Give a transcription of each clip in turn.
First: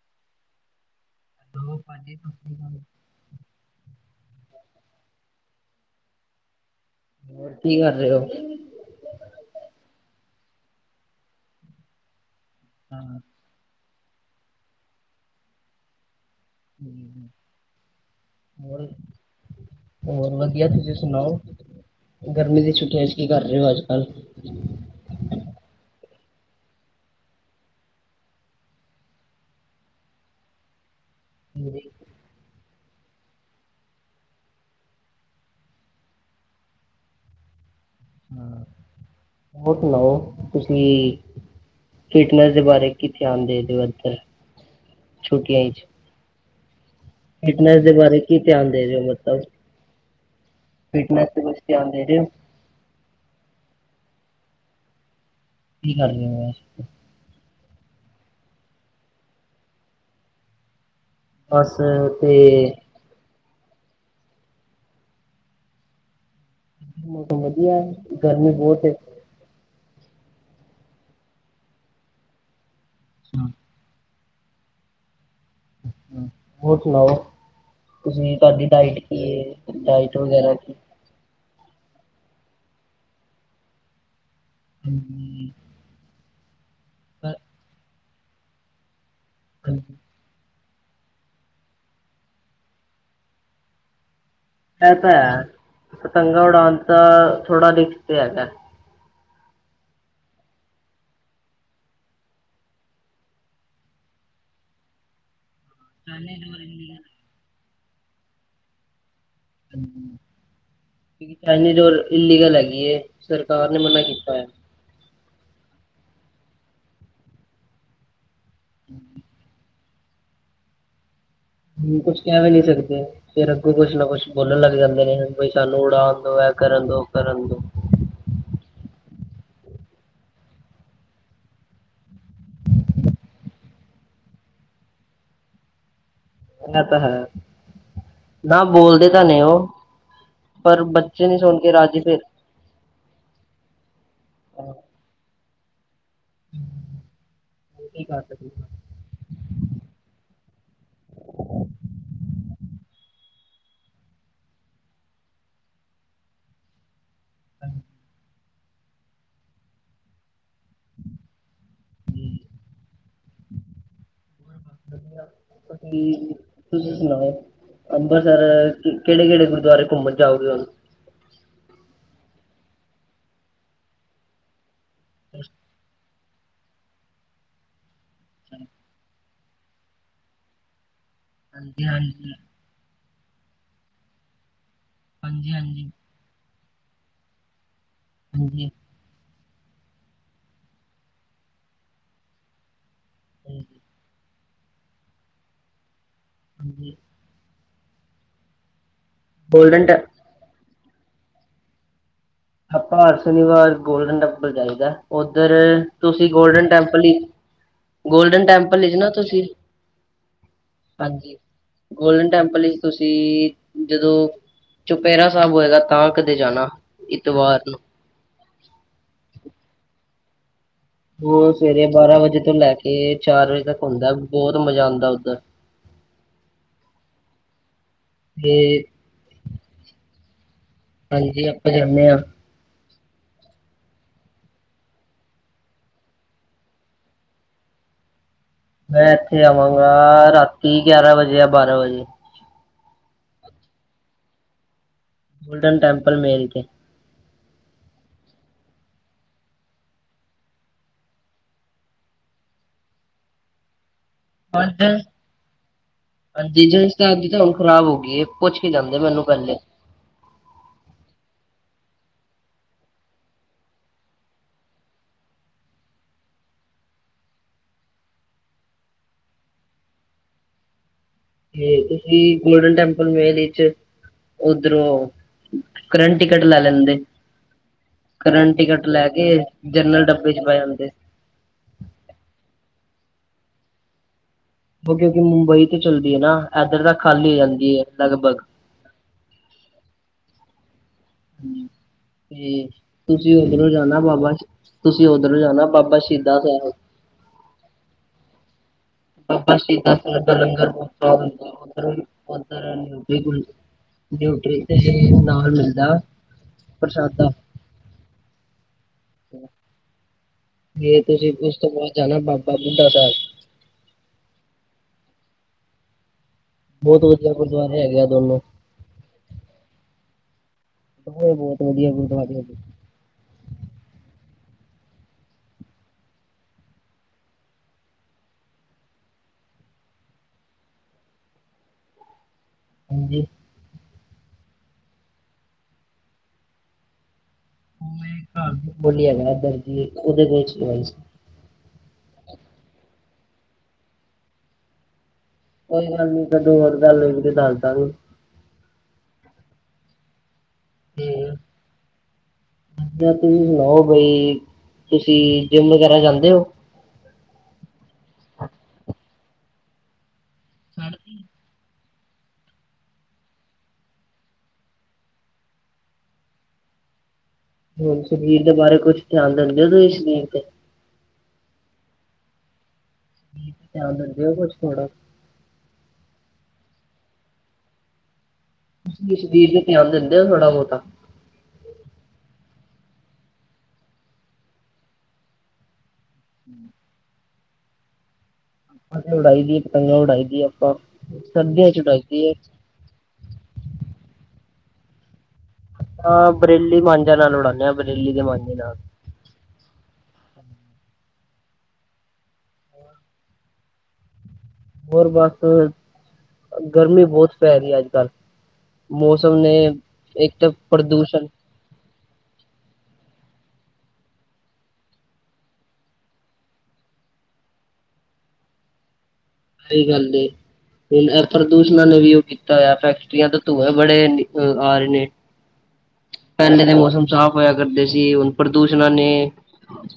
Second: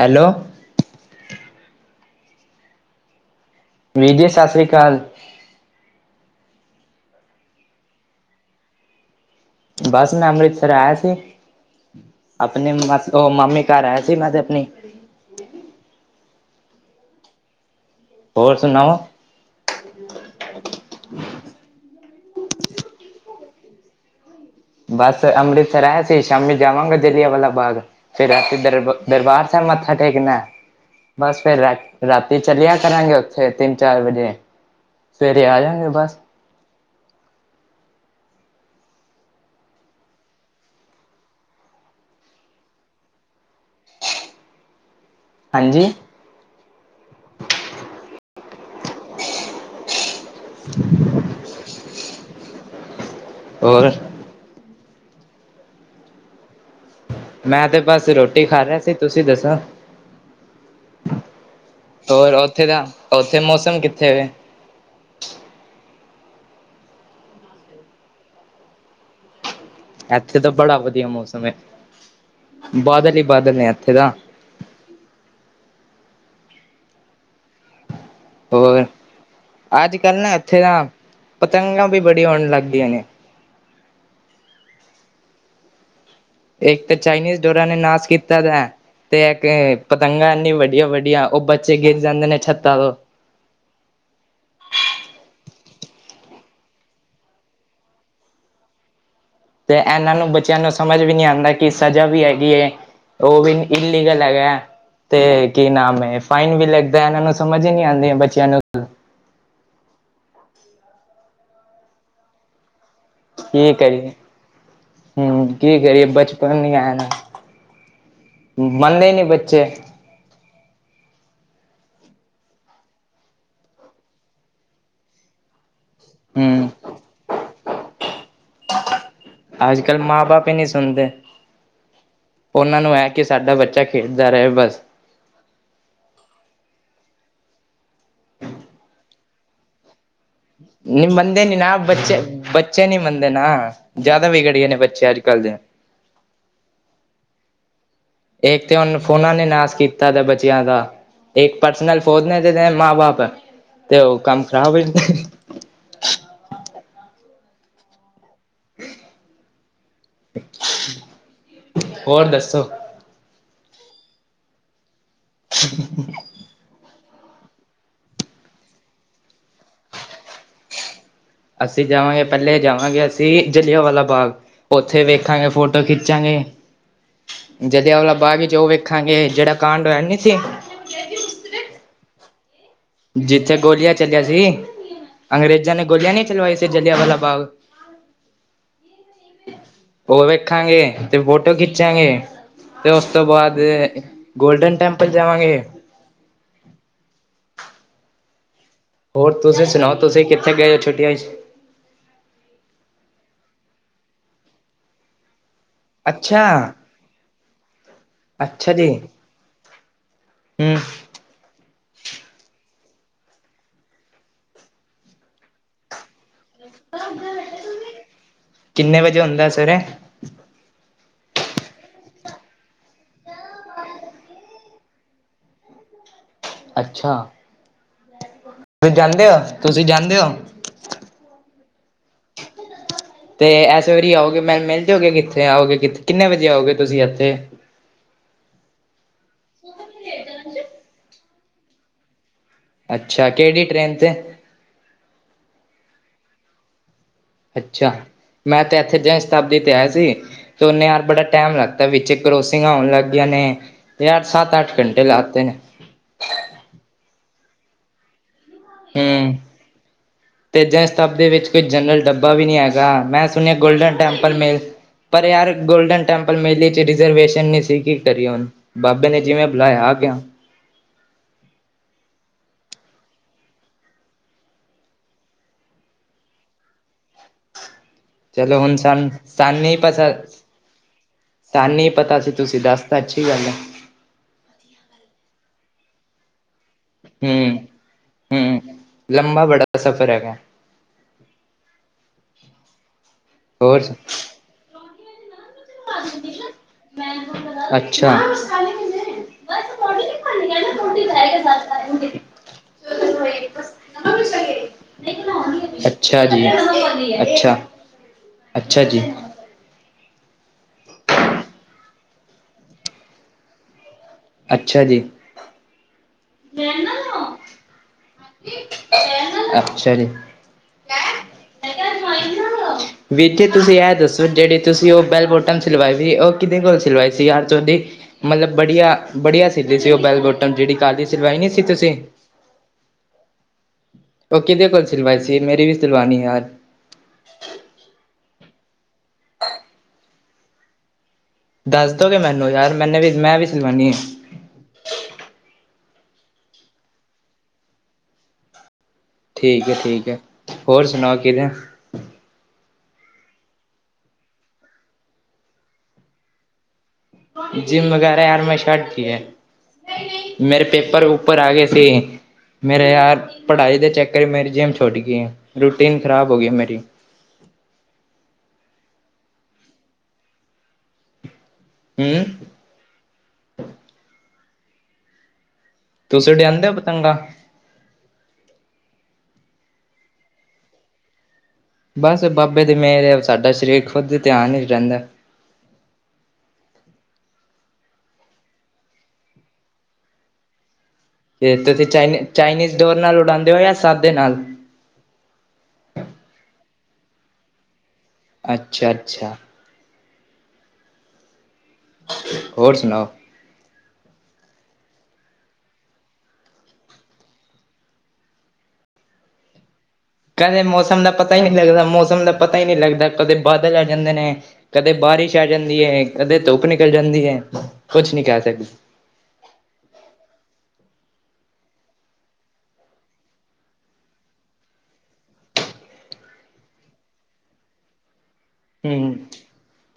Hello. Hello ਭਾਜੀ, ਤੁਸੀ। ਵੀਰ ਜੀ, ਸਤਿ ਸ਼੍ਰੀ ਅਕਾਲ। ਹੋਰ, ਕੀ ਕਰ ਰਹੇ ਹੋ। ਬਸ ਮੈਂ ਅੰਮ੍ਰਿਤਸਰ ਆਇਆ ਸੀ। ਆਪਣੇ ਮਾਸ, ਹਾਂ ਉਹ ਮਾਮੇ ਕਾਰ ਆਇਆ ਸੀ ਮੈਂ ਤੇ ਅਪਣੀ। ਹੂੰ, ਹੋਰ? ਹੋਰ ਵਧੀਆ, ਤੁਸੀਂ ਸੁਣਾਓ? ਗਰਮੀ ਦੀ ਛੁੱਟੀਆਂ ਇੱਚ ਕੀ ਕਰ ਰਏ ਔ ਅੱਜ ਕੱਲ੍ਹ? ਬਸ ਅੰਮ੍ਰਿਤਸਰ ਆਇਆ ਸੀ, ਸ਼ਾਮੀ ਜਾਵਾਂਗਾ ਜਲਿਆਂਵਾਲਾ ਬਾਗ। ਫੇਰ ਰਾਤੀ ਦਰ, ਦਰਬਾਰ ਸੈਬ ਮੱਥਾ ਟੇਕਣਾ ਏ, ਬਸ ਫੇਰ ਰਾ-ਰਾ ਤੀ ਚਲੇਆ ਕਰਾਂਗਾ ਔਥੇ, ਤਿੰਨ ਚਾਰ ਵਜੇ, ਸਵੇਰੇ ਆ ਜਾਗੇ ਬਸ। ਹੂੰ, ਹੋਰ ਸੁਣਾਓ? ਤੁਸੀ। ਫਿਟਨੈਸ ਦੇ ਬਾਰੇ ਕੀ ਤਿਆਨ ਦੇ ਰਏ ਹੋ ਅੱਜਤਰ? ਛੁਟੀਆਂ ਹਾਂਜੀ ਇੱਚ? ਫਿਟਨੈਸ ਦੇ ਬਾਰੇ, ਕੀ ਧਿਆਨ ਦੇ ਰਏ ਹੋ ਮਤਲਬ? ਫਿਟਨੈਸ ਤੇ ਕੁਛ ਤਿਆਨ ਦੇ ਰਏ ਹੋ? ਔਰ? ਕੀ ਕਰਦੇ ਬਏ ਮੈਂ ਤੇ ਬਸ ਰੋਟੀ ਖਾ ਰੇਆ ਸੀ। ਤੁਸੀਂ ਦੱਸੋ? ਬਸ ਤੇ ਹੋਰ ਉੱਥੇ ਦਾ, ਉੱਥੇ ਮੌਸਮ ਕਿੱਥੇ ਵੇ? ਏਥੇ ਮੌਸਮ ਵਦੀਆ ਏ। ਗਰਮੀ ਬੋਤ ਐ। ਐਥੇ ਤਾਂ ਬੜਾ ਵਦੀਆ ਮੌਸਮ ਏ। ਬਾਦਲ ਈ ਬਾਦਲ ਨੇ ਏਥੇ ਤਾਂ। ਹੋਰ ਸੁਣਾਓ? ਕੁਛ ਨਈ ਤਾਦੀ ਹੋਰ ਡਾਇਟ ਕੀ ਐ? ਅੱਜ ਡਾਇਟ ਕੱਲ੍ਹ ਨਾ ਵਗੈਰਾ ਇੱਥੇ ਨਾ ਪਤੰਗਾਂ ਵੀ ਬੜੀ ਆਉਣ ਲੱਗ ਗਈਆ ਨੇ। ਹੂੰ। ਇੱਕ ਤੇ ਚਾਈਨੀਜ਼ ਡੋਰਾਂ ਨੇ ਨਾਸ ਕੀਤਾ ਦਾ ਏ, ਤੇ ਇੱਕ ਏਹ ਇਹ ਪਤੰਗਾ ਇੰਨੀ ਵੱਡੀਆਂ ਵੱਡੀ ਵੱਡੀਆਂ, ਔਹ ਬੱਚੇ ਗਿਰ ਜਾਂਦੇ ਨੇ ਛੱਤਾਂ ਤੋਂ। ਏਹ ਤਾਂ ਹੈਂ, ਪਤੰਗਾ ਉੱਡਾਣ ਤਾਂ ਥੋੜਾ ਰਿਸਕ ਤੇ ਹੈਗਾ ਏ। ਤੇ ਏਹਨਾਂ ਨੂੰ, ਬੱਚਿਆਂ ਨੂੰ ਸਮਝ ਵੀ ਨਈ ਆਂਦਾ, ਕਿ ਸਜ਼ਾ ਵੀ ਹੈਗੀ ਐ। ਉਹ ਵੀਨ ਇਲਲੀਗਲ ਹੈਗਾ ਐ। ਤੇ ਕੀ ਨਾਮ ਏ, ਚਾਈਨੀਜ਼ ਫਾਈਨ ਵੀ ਲੱਗਦਾ, ਏਹਨਾਂ ਨੂੰ ਸਮਝ ਈ ਨੀ ਆਂਦੀ ਬੱਚਿਆਂ ਨੂੰ। ਐਨੀ ਜੋਰ ਇਲੀਗਲ ਹੈਗੀ ਐ। ਕੀ ਕਰੀਏ? ਹੂੰ, ਕੀ ਕਰੀਏ? ਬਚਪਨ ਈ ਐ ਨਾ, ਮੰਨਦੇ ਨੀ ਬੱਚੇ। ਹੂੰ, ਕੁੱਛ ਕੇਹ ਵੀ ਨੀ ਸਕਦੇ, ਫੇਰ ਅੱਗੋਂ ਕੁਛ ਨਾ ਕੁਛ ਬੋਲਣ ਲੱਗ ਜਾਂਦੇ ਨੇ, ਬਈ ਸਾਨੂੰ ਉਡਾ ਸੋ ਏਹ ਹਮ ਕਰਨ ਦੋ, ਕਰਨ ਦੋ। ਆਜ ਕੱਲ ਮਾਂ ਬਾਪ ਈ ਨਹੀਂ ਸੁਣਦੇ। ਉਹਨਾਂ ਨੂੰ ਐ ਕਿ ਸਾਡਾ ਬੱਚਾ ਖੇਡਦਾ ਰਏ ਬਸ। ਐ ਤਾਂ ਹੈ। ਨਾ ਬੋਲਦੇ ਤਾਂ ਨੇ ਉਹ। ਪਰ ਨਈ ਬੱਚੇ ਮੰਨਦੇ ਨੀ ਸੁਣ ਕੇ ਨਾ, ਰਾਜੀ ਬੱਚੇ ਫਿਰ ਬੱ ਚੇ ਨੀ ਮੰਨਦੇ ਨਾ, ਜਿਆਦਾ ਵਿਗੜ ਗਏ ਨੇ ਬੱਚੇ ਅੱਜ ਕੱਲ੍ਹ ਦੇ। ਹੂੰ! ਕਾ ਏਕ ਤੇ ਓਹਨੂੰ। ਫੋਨਾਂ ਨੇ ਨਾਸ ਕੀਤਾ ਦਾ ਬੱਚੇਆਂ ਦਾ, ਇੱਕ ਪਰਸਨਲ ਫੋਨ ਦੇ ਦੇਦੇ ਮਾਂ ਬਾਪ। ਤੇ ਉਹ ਕੰਮ ਖ਼ਰਾਬ ਹੋ ਜਾਂਦਾ। ਹੂੰ। [inaudible] ਹੋਰ ਦੱਸੋ? [unintelligible] ਤੁਸੀ। ਤੁਸੀਂ ਸੁਣਾਓ? ਅੰਬਰਸਰ ਕੇਹੜੇ-ਕੇਹੜੇ ਗੁਰੂਦੁਆਰੇ ਘੁੰਮਣ ਜਾਓਗੇ? ਅਸੀਂ ਜਾਵਾਂਗੇ, ਪੈਲੇ ਜਾਵਾਂਗੇ ਅਸੀਂ, ਜਲਿਆਂਵਾਲਾ ਬਾਗ, ਉੱਥੇ ਵੇਖਾਂਗੇ, ਹੁਣ ਫੋਟੋ ਖਿੱਚ ਜਾਗੇ! ਜਲਿਆ ਵਾਲਾ ਬਾਗ ਚ ਉਹ ਵੇਖਾਂਗੇ ਜਿਹੜਾ ਕਾਂਡ ਹੋਇਆ ਨਹੀਂ ਸੀੇ। ਖ਼ਾਲੀ ਹਾਂਜੀ- ਹਾਂਜੀ। ਜਿੱਥੇ ਗੋਲੀਆਂ ਚੱਲਿਆ ਸੀ। ਅੰਗਰੇਜ਼ਾਂ ਨੇ ਹਾਂਜੀ-ਹਾਂਜੀ, ਗੋਲੀਆਂ ਨੀ ਚਲਵਾਈ ਸੀ ਜਲਿਆਂਵਾਲਾ ਬਾਗ। ਹਾਂਜੀ। ਉਹ ਵੇਖਾਂਗੇ ਤੇ ਫੋਟੋ ਖਿੱਚਾਂਗੇ। ਤੇ ਉਸ ਤੋਂ ਬਾਦ ਹਾਂਜੀ ਗੋਲਡਨ ਟੈਂਪਲ ਜਾਵਾਂਗੇ। ਹਾਂਜੀ! ਹੋਰ ਤੁਸੀਂ ਗੋਲਡਨ ਸੁਣਾਓ! ਟੈ ਤੁਸੀਂ ਕਿੱਥੇ ਗਏ ਹੋ ਛੁਟੀਆਂ ਚ? ਆਪਾਂ ਹਰ ਸ਼ਨੀਵਾਰ ਗੋਲਡਨ ਟੈਂਪਲ ਜਾਈਦਾ। ਉੱਧਰ ਤੁਸੀਂ ਅੱਛਾ ਗੋਲਡਨ ਟੈਂਪਲ ਹੀ, ਗੋਲਡਨ ਟੈਂਪਲ ਚ ਹੀ ਨਾ ਤੁਸੀਂ? ਹੂੰ! ਹਾਂਜੀ ਗੋਲਡਨ ਟੈਂਪਲ ਹੀ ਤੁਸੀਂ, ਜਦੋਂ ਚੁਪੇਹਰਾ ਸਾਹਿਬ ਹੋਏਗਾ ਤਾਂ ਕਦੇ ਜਾਣਾ। ਐਤਵਾਰ ਨੂੰ। ਕਿੰਨੇ ਵਜੇ ਹੁੰਦਾ ਸਵੇਰੇ। ਉਹ ਸਵੇਰੇ ਬਾਰਾਂ ਵਜੇ ਤੋਂ ਲੈ ਕੇ ਚਾਰ ਵਜੇ ਤੱਕ ਹੁੰਦਾ ਬਹੁਤ ਮਜ਼ਾ ਆਉਂਦਾ ਉੱਧਰ। ਅੱਛਾ! ਬੇਜ ਤੁਸੀਂ ਜਾਂਦੇ ਹੋ! ਤੁਸੀਂ ਜਾਂਦੇ ਹੋ? ਹਾਂਜੀ! ਆਪਾਂ ਜਾਂਦੇ ਆ। ਖ਼ਾਲੀ ਤੇ ਇਸੇ ਵਾਰੀ ਆਓਗੇ ਮੈਨੂੰ ਮਿਲ ਮਿਲਜੋਗੇ, ਕਿੱਥੇ ਆਓਗੇ, ਕਿੱਥੇ ਕਿੰਨੇ ਵਜੇ ਆਓਗੇ ਤੁਸੀਂ ਇੱਥੇ? ਮੈਂ ਇੱਥੇ ਆਵਾਂਗਾ। ਰਾਤੀ ਗਿਆਰਾਂ ਵਜੇ ਜਾਂ ਬਾਰਾਂ ਵਜੇ। ਅੱਛਾ! ਕਿਹੜੀ ਟ੍ਰੇਨ ਤੇ, ਗੋਲਡਨ ਟੈਂਪਲ ਮੇਰੀ ਤੇ, ਅੱਛਾ! ਮੈਂ ਤੇ ਇੱਥੇ ਜਨ ਸ਼ਤਾਬਦੀ ਤੇ ਆਇਆ ਸੀ। ਸੋਨੇ ਯਾਰ ਬੜਾ ਟਾਈਮ ਲਗਦਾ ਵਿੱਚ ਕਰੋਸਿੰਗਾ ਆਉਣ ਲਗ ਗਈਆ ਨੇ, ਯਾਰ ਸੱਤ-ਅੱਠ ਹਾਂਜੀ ਘੰਟੇ ਲਾਤੇ ਨੇ, ਹਾਂਜੀ! ਜਨ ਸਤਾਬਦੀ ਦੀ ਤਾਂ ਹੁਣ ਖਰਾਬ ਹੋ ਗਈ ਏ, ਪੁੱਛ ਕੇ ਜਾਂਦੇ ਮੈਨੂੰ ਹੂੰ ਪਹਿਲੇ, ਤੇ ਜਨ ਸ਼ਤਾਬਦੀ ਵਿੱਚ ਕੋਈ ਜਨਰਲ ਡੱਬਾ ਵੀ ਨਹੀਂ ਹੈਗਾ। ਮੈਂ ਸੁਣਿਆ ਗੋਲਡਨ ਟੈਂਪਲ ਮੇ, ਪਰ ਯਾਰ ਗੋਲਡਨ ਟੈਂਪਲ ਮੇਲੇ ਚ ਰਿਜਰਵੇਸ਼ਨ ਸਹੀ ਕੀ ਓਹਣ ਬਾਬੇ ਨੇ ਜਿਵੇਂ ਬੁਲਾਇਆ ਆ ਗਿਆ। ਤੇ ਤੁਸੀਂ ਗੋਲਡਨ ਟੈਂਪਲ ਮ ਇਹਦੇ ਚ। ਉਧਰੋਂ ਕਰੰਟ ਟਿਕਟ ਲੈ ਲੈਂਦੇ। ਕਰੰਟ ਚਲੋ ਹੁਣ ਟਿਕਟ ਲੈ ਸਾਨੂੰ ਕੇ ਸਾਨੂੰ ਨਹੀਂ ਜਨਰਲ ਪਤਾ ਡੱਬੇ ਚ ਪਏ ਜਾਂਦੇ। ਸਾਨੂੰ ਹੀ ਪਤਾ ਸੀ ਤੁਸੀਂ ਦੱਸ ਤਾਂ ਅੱਛੀ ਗੱਲ ਹੈ। ਉਹ ਕਿਉਂਕਿ ਮੁੰਬਈ ਤੇ ਚੱਲਦੀ ਹੈ ਨਾ ਇੱਧਰ ਤਾਂ ਖਾਲੀ ਹੋ ਹੂੰ ਜਾਂਦੀ ਹੈ ਲਗਭਗ ਹੂੰ ਲੰਬਾ ਬੜਾ ਸਫ਼ਰ ਹੈਗਾ। ਤੇ ਤੁਸੀਂ ਉਧਰੋਂ ਹੋਰ ਜਾਣਾ ਬਾਬਾ ਤੁਸੀਂ ਓਧਰੋਂ ਜਾਣਾ। ਬਾਬਾ ਸ਼ਹੀਦਾ ਸਾਹਿਬ। ਅੱਛਾ [inaudible] ਬਾਬਾ ਸ਼ਹੀਦਾ ਸਾਹਿਬ ਦਾ ਲੰਗਰ ਸਵਾਦ ਹੁੰਦਾ [inaudible] ਉਧਰ ਉੱਧਰ ਨ ਨਿਊਟਰੀ ਤੇ ਨਾਲ ਮਿਲਦਾ ਅੱਛਾ ਜੀ ਪ੍ਰਸ਼ਾਦਾ। ਅੱਛਾ ਅੱਛਾ ਜੀ। ਇਹ ਤੁਸੀਂ ਉਸ ਤੋਂ ਬਾਅਦ ਜਾਣਾ ਬਾਬਾ ਬੁੱਢਾ ਸਾਹਿਬ। ਅੱਛਾ ਜੀ। ਬਹੁਤ ਵਧੀਆ ਗੁਰਦੁਆਰੇ ਹੈਗੇ ਆ ਦੋਨੋ। ਅੱਛ ਜੀ! ਉਹੋ ਬਹੁਤ ਵਧੀਆ ਗੁਰਦੁਆਰਾ ਸੀ ਅੱਜ ਵੀਰ ਜੀ! ਤੁਸੀਂ ਏਹ ਦੱਸੋ ਜਿਹੜੀ ਤੁਸੀਂ ਉਹ ਬੈਲ ਬੋਟਮ ਸਿਲਵਾਈ ਵੀ, ਉਹ ਕਿਹਦੇ ਕੋਲ ਸਿਲਵਾਈ ਸੀ। ਯਾਰ ਚੌ ਦੀ, ਮਤਲਬ ਬੜੀਆਂ ਬੜੀਆਂ ਸਿਲੀ ਸੀ ਉਹ ਬੈਲ ਬੋਟਮ, ਜਿਹੜੀ ਕੱਲ੍ਹ ਦੀ ਸਲਵਾਈ ਨਹੀਂ ਸੀ ਤੁਸੀਂ। ਹਾਂਜੀ! ਉਹ ਕਿਹਦੇ ਕੋਲ ਸਿਲਵਾਈ ਸੀ ਮੇਰੀ ਵੀ ਸਿਲਵਾਨਣੀ ਯਾਰ [unintelligible] ਹੈਗਾ ਦਰਜੀ ਉਹਦੇ ਕੋਲ ਸਵਾਈ ਸੀ। ਦੱਸ ਦੋਗੇ ਮੈਨੂੰ ਯਾਰ ਮੈਨੇ ਵੀ ਮੈਂ ਵੀ ਸਿਲਵਾਨੀ ਏ। ਕੋਈ ਗੱਲ ਨੀ ਕਦੋ [unintelligible] ਹੋਰ ਗੱਲ ਵੀ ਤੇ ਦੱਸ ਦ ਵੀ ਠੀਕ ਏ ਠੀਕ ਏ ਹੋਰ ਤੇ ਸੁਣਾਓ ਕਿਵੇਂ। ਤੁਸੀਂ ਸੁਣਾਓ ਬਈ ਤੁਸੀਂ ਜਿੰਮ ਵਗੈਰਾ ਜਾਂਦੇ ਓ। ਜਿੰਮ ਵਗੈਰਾ ਯਾਰ ਮੈਂ ਛੱਡ ਤੀ ਏ। ਮੇਰੇ ਪੇਪਰ ਉੱਪਰ ਆ ਗਏ ਸੀ। ਮੇਰੇ ਯਾਰ ਪੜ੍ਹਾਈ ਦੇ ਚੱਕਰ ਮੇਰੀ ਜਿੰਮ ਛੁੱਟ ਗਈ ਹੈ ਰੂਟੀਨ ਖ਼ਰਾਬ ਹੋ ਗਈ ਮੇਰੀ ਹੁਣ ਸਰੀਰ ਦੇ ਬਾਰੇ ਕੁਝ ਧਿਆਨ ਦਿੰਦੇ ਹੋ ਤੁਸੀਂ ਸਰੀਰ ਤੇ ਹੂੰ ਧਿਆਨ ਦਿੰਦੇ ਹੋ ਕੁਛ ਥੋੜਾ ਤੁਸੀਂ ਉਡਾਦੇ ਹੋ ਪਤੰਗਾ ਤੁਸੀਂ ਸਰੀਰ ਤੇ ਧਿਆਨ ਦਿੰਦੇ ਹੋ ਥੋੜਾ ਬਹੁਤਾ ਬਸ ਬਾਬੇ ਦੇ ਮੇਰੇ ਸਾਡਾ ਸਰੀਰ ਖੁਦ ਧਿਆਨ ਹੀ ਰਹਿੰਦਾ। [unintelligible] ਅਸੀ ਉਡਾਈ ਦੀ ਪੰਤਗਾਂ ਉਡਾਈ ਦੀਏ ਆਪਾਂ ਤੇ ਸਰਦੀਆਂ ਚ ਤੁਸੀਂ ਉਡਾਈ ਚਨੀ ਦੀ ਹੈ ਚਾਈਨੀਜ਼ ਡੋਰ ਨਾਲ ਉਡਾਉਂਦੇ ਹੋ ਜਾਂ ਸਾਦੇ ਨਾਲ ਹਾਂ ਬ੍ਰੇਲੀ ਮਾਂਜਾ ਨਾਲ ਉਡਾਣੇੇ ਆ। ਬੇਰਲੀ ਦੇ ਮਾਂਜੇ ਨਾਲ ਅੱਛਾ -ਅੱਛਾ ਹੋਰ ਸੁਣਾਓ। ਹੋਰ ਬਸ ਗਰਮੀ ਬਹੁਤ ਪੈ ਰਹੀ ਹੈ ਅੱਜ ਕੱਲ੍ਹ ਮੌਸਮ ਨੇ ਇੱਕ ਤਾਂ ਕਦੇ ਮੌਸਮ ਦਾ ਪ੍ਰਦੂਸ਼ਣ ਪਤਾ ਹੀ ਨਹੀਂ ਲੱਗਦਾ ਮੌਸਮ ਦਾ ਪਤਾ ਹੀ ਨਹੀਂ ਲੱਗਦਾ ਕਦੇ ਬਾਦਲ ਆ ਜਾਂਦੇ ਨੇ। ਕਦੇ ਬਾਰਿਸ਼ ਆ ਜਾਂਦੀ ਹੈ ਕਦੇ ਧੁੱਪ ਨਿਕਲ ਜਾਂਦੀ ਹੈ ਕੁਛ ਨਹੀਂ ਕਹਿ ਸਕਦੇ। ਸਹੀ ਗੱਲ ਹੁਣ ਇਹ ਪ੍ਰਦੂਸ਼ਣ ਨੇ ਵੀ ਉਹ ਕੀਤਾ ਆ ਫੈਕਟਰੀਆਂ ਦਾ ਧੂੰਏ ਬੜੇ ਨੀ ਆ ਰਹੇ ਨੇ। ਪਹਿਲੇ ਦੇ ਮੌਸਮ ਸਾਫ਼ ਹੋਇਆ ਕਰਦੇ ਸੀ ਹੁਣ ਪ੍ਰਦੂਸ਼ਣਾ ਨੇ ਹਮ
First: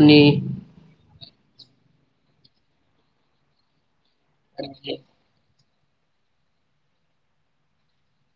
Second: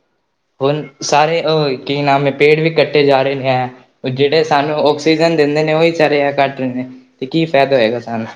ਣੇ ਹੁਣ ਸਾਰੇ ਕੀ ਨਾਮ ਏ ਪੇੜ ਵੀ ਕੱਟੇ ਜਾ ਰਹੇ ਨੇ ਹੈ ਜਿਹੜੇ ਸਾਨੂੰ ਆਕਸੀਜ ਦਿੰਦੇ ਨੇ ਉਹੀ ਸਾਰੇ ਕੱਟ ਰਹੇ ਨੇ ਤੇ ਕੀ ਫਾਇਦਾ ਹੋਏਗਾ ਸਾਨੂੰ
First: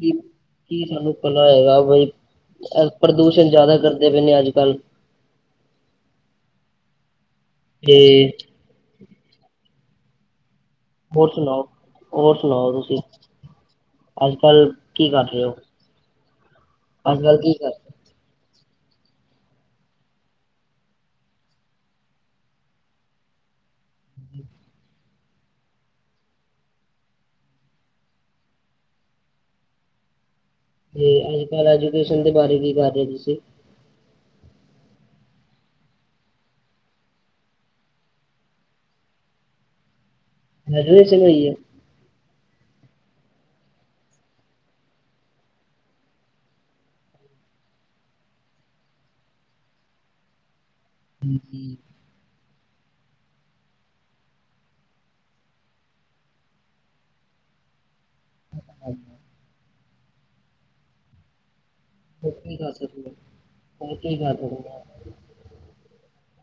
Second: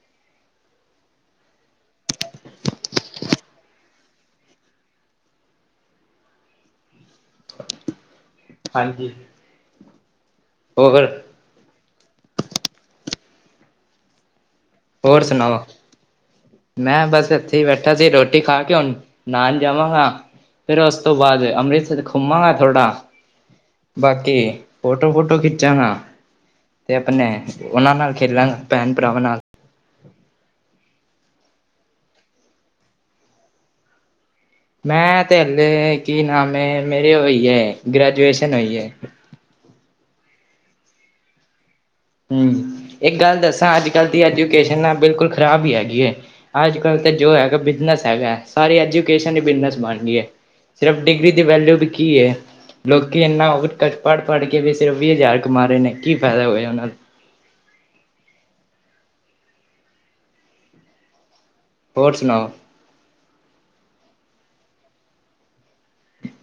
ਕੀ- ਕੀ ਸਾਨੂੰ ਪਤਾ ਹੈਗਾ ਬਈ ਅ ਪ੍ਰਦੂਸ਼ਣ ਜ਼ਿਆਦਾ ਕਰਦੇ ਪਏ ਦੇ ਅੱਜ ਕੱਲ੍ਹ [unintelligible] [unintelligible] ਹਾਂਜੀ ਹੋਰ ਫਿਰ ਹੋਰ ਸੁਣਾਓ? ਹੋਰ ਸੁਣਾਓ, ਤੁਸੀਂ? ਅੱਜ-ਕੱਲ ਹੋਰ ਸੁਣਾਓ? ਮੈਂ ਅੱਜ ਬਸ ਕੱਲ ਕੀ ਇੱਥੇ ਹੀ ਕਰ ਬੈਠਾ ਸੀ। ਰੋਟੀ ਰੋਟੀ ਖਾਕੇ‌ ਹੁਣ, ਨਹਾਨ ਜਾਵਾਂਗਾ। ਫੇਿਰ ਉਸ ਤੋਂ ਬਾਅਦ ਅੰਮ੍ਰਿਤਸਰ ਘੁੰਮਾਂਗਾ ਥੋੜ੍ਹਾ ਬਾਕੀ ਫੋਟੋ ਫੋਟੋ ਖਿੱਚਾਂਗਾ ਤੇ ਆਪਣੇ ਉਹਨਾਂ ਨਾਲ ਖੇਲਾਂਗਾ ਭੈਣ ਭਰਾਵਾਂ ਨਾਲ [unintelligible] ਤੇ ਅੱਜ ਕੱਲ੍ਹ ਐਜੂਕੇਸ਼ਨ ਦੇ ਬਾਰੇ ਕੀ ਕਰ ਰਹੇ ਹੋ ਤੁਸੀਂ ਮੈਂ ਤੇ ਹੱਲੇ ਕੀ ਨਾਮ ਏ ਮੇਰੇ ਹਲੇ ਗ੍ਰੈਜੂਏਸ਼ਨ ਹੋਈ ਏ। [unintelligible] ਹੂੰ ਇੱਕ ਗੱਲ ਦੱਸਾਂ ਅੱਜ ਕੱਲ ਦੀ ਐਜੂਕੇਸ਼ਨ ਨਾ ਬਿਲਕੁਲ ਖ਼ਰਾਬ ਹੀ ਹੈਗੀ ਐ। ਅੱਜ ਕੱਲ੍ਹ ਤਾਂ ਜੋ ਹੈਗਾ ਬਿਜਨਸ ਹੈਗਾ ਸਾਰੀ ਐਜੂਕੇਸ਼ਨ ਈ ਬਿਜਨਸ ਬਣ ਗਈ ਐ ਸਿਰਫ ਡਿਗਰੀ ਦੀ ਵੈਲਊ ਵੀ ਕੀ ਏ ਲੋਕ ਇੰਨਾ [unintelligible] ਪੜ੍ਹ ਪੜ੍ਹ ਕੇ ਵੀ ਸਿਰਫ ਵੀਹ ਹਜ਼ਾਰ ਕਮਾ ਰਹੇ ਨੇ ਕੀ ਫਾਇਦਾ ਹੋਇਆ ਉਹਨਾਂ ਦਾ ਹਾਂ ਹੋਰ ਸੁਣਾਓ ਕੀ ਕਰ ਕੀ ਕਰ [unintelligible]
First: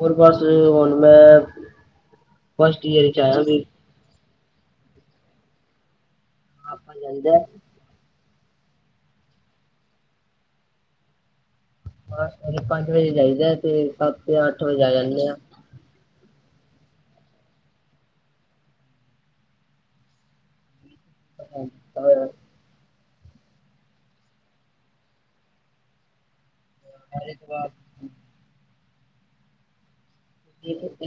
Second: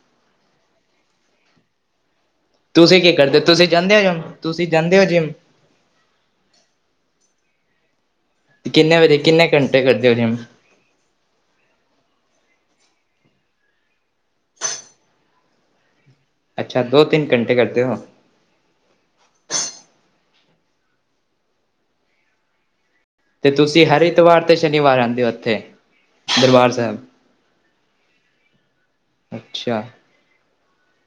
ਹੋਰ ਬਸ, ਹੁਣ ਮੈਂ ਫਸਟ ਤੁਸੀਂ ਈਅਰ ਕੇ ਚ ਕਰਦੇ? ਆਇਆ ਵੀ ਤੁਸੀਂ ਜਾਂਦੇ ਹੋ ਜਿੰਮ, ਤੁਸੀਂ ਜਾਂਦੇ ਹੋ ਜਿੰਮ? ਆਪਾ ਨ ਲਗਦੈ। ਕਿੰਨੇ ਵਜੇ? ਕਿੰਨੇੰ ਘੰਟੇ ਕਰਦੇ ਹੋ, ਜਿੰਮ? ਬਸ ਸਵੇਰੇ ਪੰਜ ਵਜੇ ਜਾਹੀਦੈ, ਤੇ ਸੱਤ ਯਾਂ ਅੱਠ ਵਜੇ ਆ ਜਾਂਨੇ ਆ। ਅੱਛਾ, ਦੋ-ਤਿੰਨ ਘੰਟੇ ਕਰਦੇ ਹੋ? ਹ ਹੋ [unintelligible] ਤੇ ਤੁਸੀਂ ਹਰ ਇਤਵਾਰ ਤੇ ਸ਼ਨੀਵਾਰ ਆਉਂਦੇ ਹੋ, ਉੱਥੇ ਦਰਬਾਰ ਸਾਹਿਬ? ਐਤਵਾਰ। ਅੱਛਾ।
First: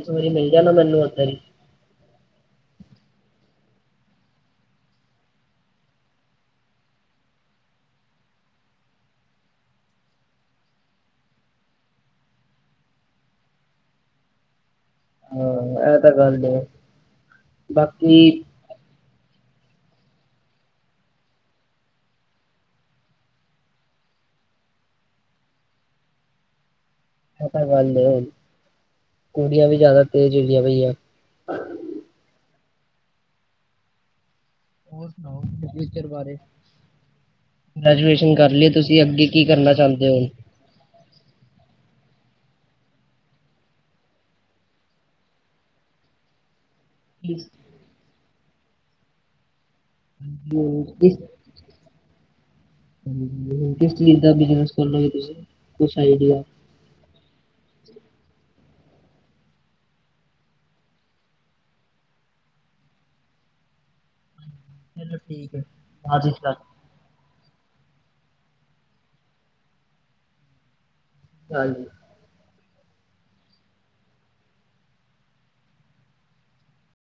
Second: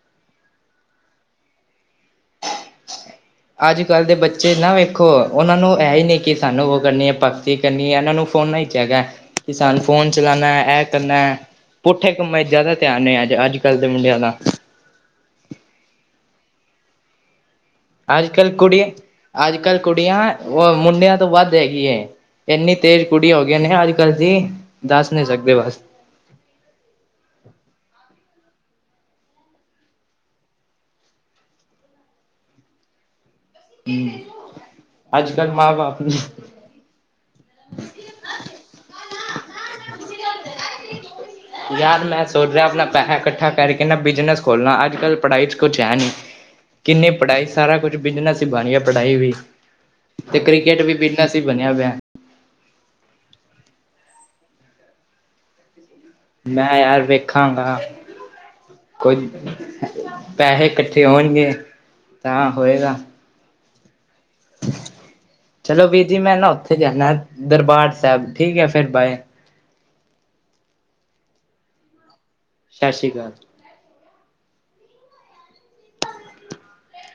ਸਵੇਰੇ ਮਿਲ ਜਾਣਾ ਮੈਨੂੰ ਉੱਧਰ ਹੀ। ਅੱਜ-ਕੱਲ ਦੇ ਬੱਚੇ ਨਾ ਵੇਖੋ, ਉਹਨਾਂ ਨੂੰ ਹੈ ਹੀ ਨਹੀਂ, ਕਿ ਸਾਨੂੰ ਉਹ ਕਰਨੀ ਹੈ ਭਗਤੀ ਕਨੀ ਇਹਨਾਂ ਨੂੰ ਫੋਨ ਈ ਚੈਦਾ, ਕਿ ਸਾਨੂੰ ਫੋਨ ਚਲਾਣਾ, ਐ ਕਰਨਾ ਪੁੱਠੇ ਕੰਮਾ'ਚ ਜ਼ਿਆਦਾ ਧਿਆਨ ਏ, ਅ, ਅੱਜ-ਕੱਲ ਦੇ ਮੁੰਡਿਆਂ ਦਾ। ਹਾਂ, ਇਹ ਤਾਂ ਗੱਲ ਏ। ਅੱਜ-ਕੱਲ ਕੁੜੀਆ, ਅੱਜ-ਕੱਲ ਕੁੜੀਆਂ, ਮੁੰਡਿਆਂ ਤੋਂ ਵੱਧ ਹੈਗੀਏਂ। ਇੰਨੀ ਤੇਜ਼ ਕੁੜੀਆ ਹੋ ਗਈਆ ਨੇ ਅੱਜ-ਕੱਲ ਦੀ, ਦੱਸ ਨਹੀ ਸਕਦੇ ਬਸ। ਐ ਤਾਂ ਗੱਲ ਏ, ਕੁੜੀਆ ਵੀ ਜ਼ਿਆਦਾ ਤੇਜ਼ ਹੁੰਦੀਆਂ ਪਈਆ। ਹੂੰ, ਹੋਰ ਸੁਣਾਓ ਅੱਜ-ਕੱਲ ਮਾਂ-ਬਾਪ ਫਿਊਚਰ ਨੂੰ ਬਾਰੇ ਗ੍ਰੈਜੂਏਸ਼ਨ ਕਰ ਲੀਏ ਤੁਸੀਂ, ਅੱਗੇ ਕੀ ਕਰਨਾ ਚਾਹੁੰਦੇ ਹੋ? ਯਾਰ ਮੈਂ ਸੋਚ ਰਿਹਾ, ਆਪਣਾ ਪੈਹਾ ਇਕੱਠਾ ਕਰਕੇ ਨਾਂ ਬਿਜਨਸ ਖੋਲਾਂ ਅੱਜ-ਕੱਲ ਪੜ੍ਹਾਈ 'ਚ ਕੁਝ ਹੈ ਨਹੀਂ। ਹ [inaudible] ਕਿੰਨੀ ਕਿਸ ਪੜ੍ਹਾਈ ਕਿਸ ਸਾਰਾ ਕੁਛ ਬਿਜਨਸ ਹੀ ਬਣ ਗਿਆ ਪੜ੍ਹਾਈ ਵੀ, ਤੇ ਕ੍ਰਿਕੇਟ ਵੀ ਹਾਂਜੀ, ਬਿਜਨਸ ਹੀ ਬਣਿਆ ਪਿਆਂ। ਹੂੰ, ਕਿਸ ਚੀਜ਼ ਦਾ ਬਿਜਨਸ ਖੋਲੋਂਗੇ ਤੁਸੀਂ, ਕੁਛ ਆਈਡੀਆ? ਮੈਂ ਯਾਰ, ਵੇਖਾਂਗਾ। ਕੋਈ ਨਹੀਂ, ਪੈਹੇ ਇਕੱਠੇ ਹੋਣਗੇ ਤਾਂ ਹੋਏਗਾ। ਚਲੋ ਠੀਕ ਹੈ, ਚਲੋ ਵੀਰ ਜੀ ਮੈਂ ਬਾਅਦੀ'ਚ ਨਾ ਉੱਥੇ ਜਾਣਾ ਦਰਬਾਰ ਸਾਹਿਬ ਠੀਕ ਹੈ, ਫਿਰ ਬਾਏ। ਹਾਂਜੀ। ਸਤ ਸ਼੍ਰੀ ਅਕਾਲ।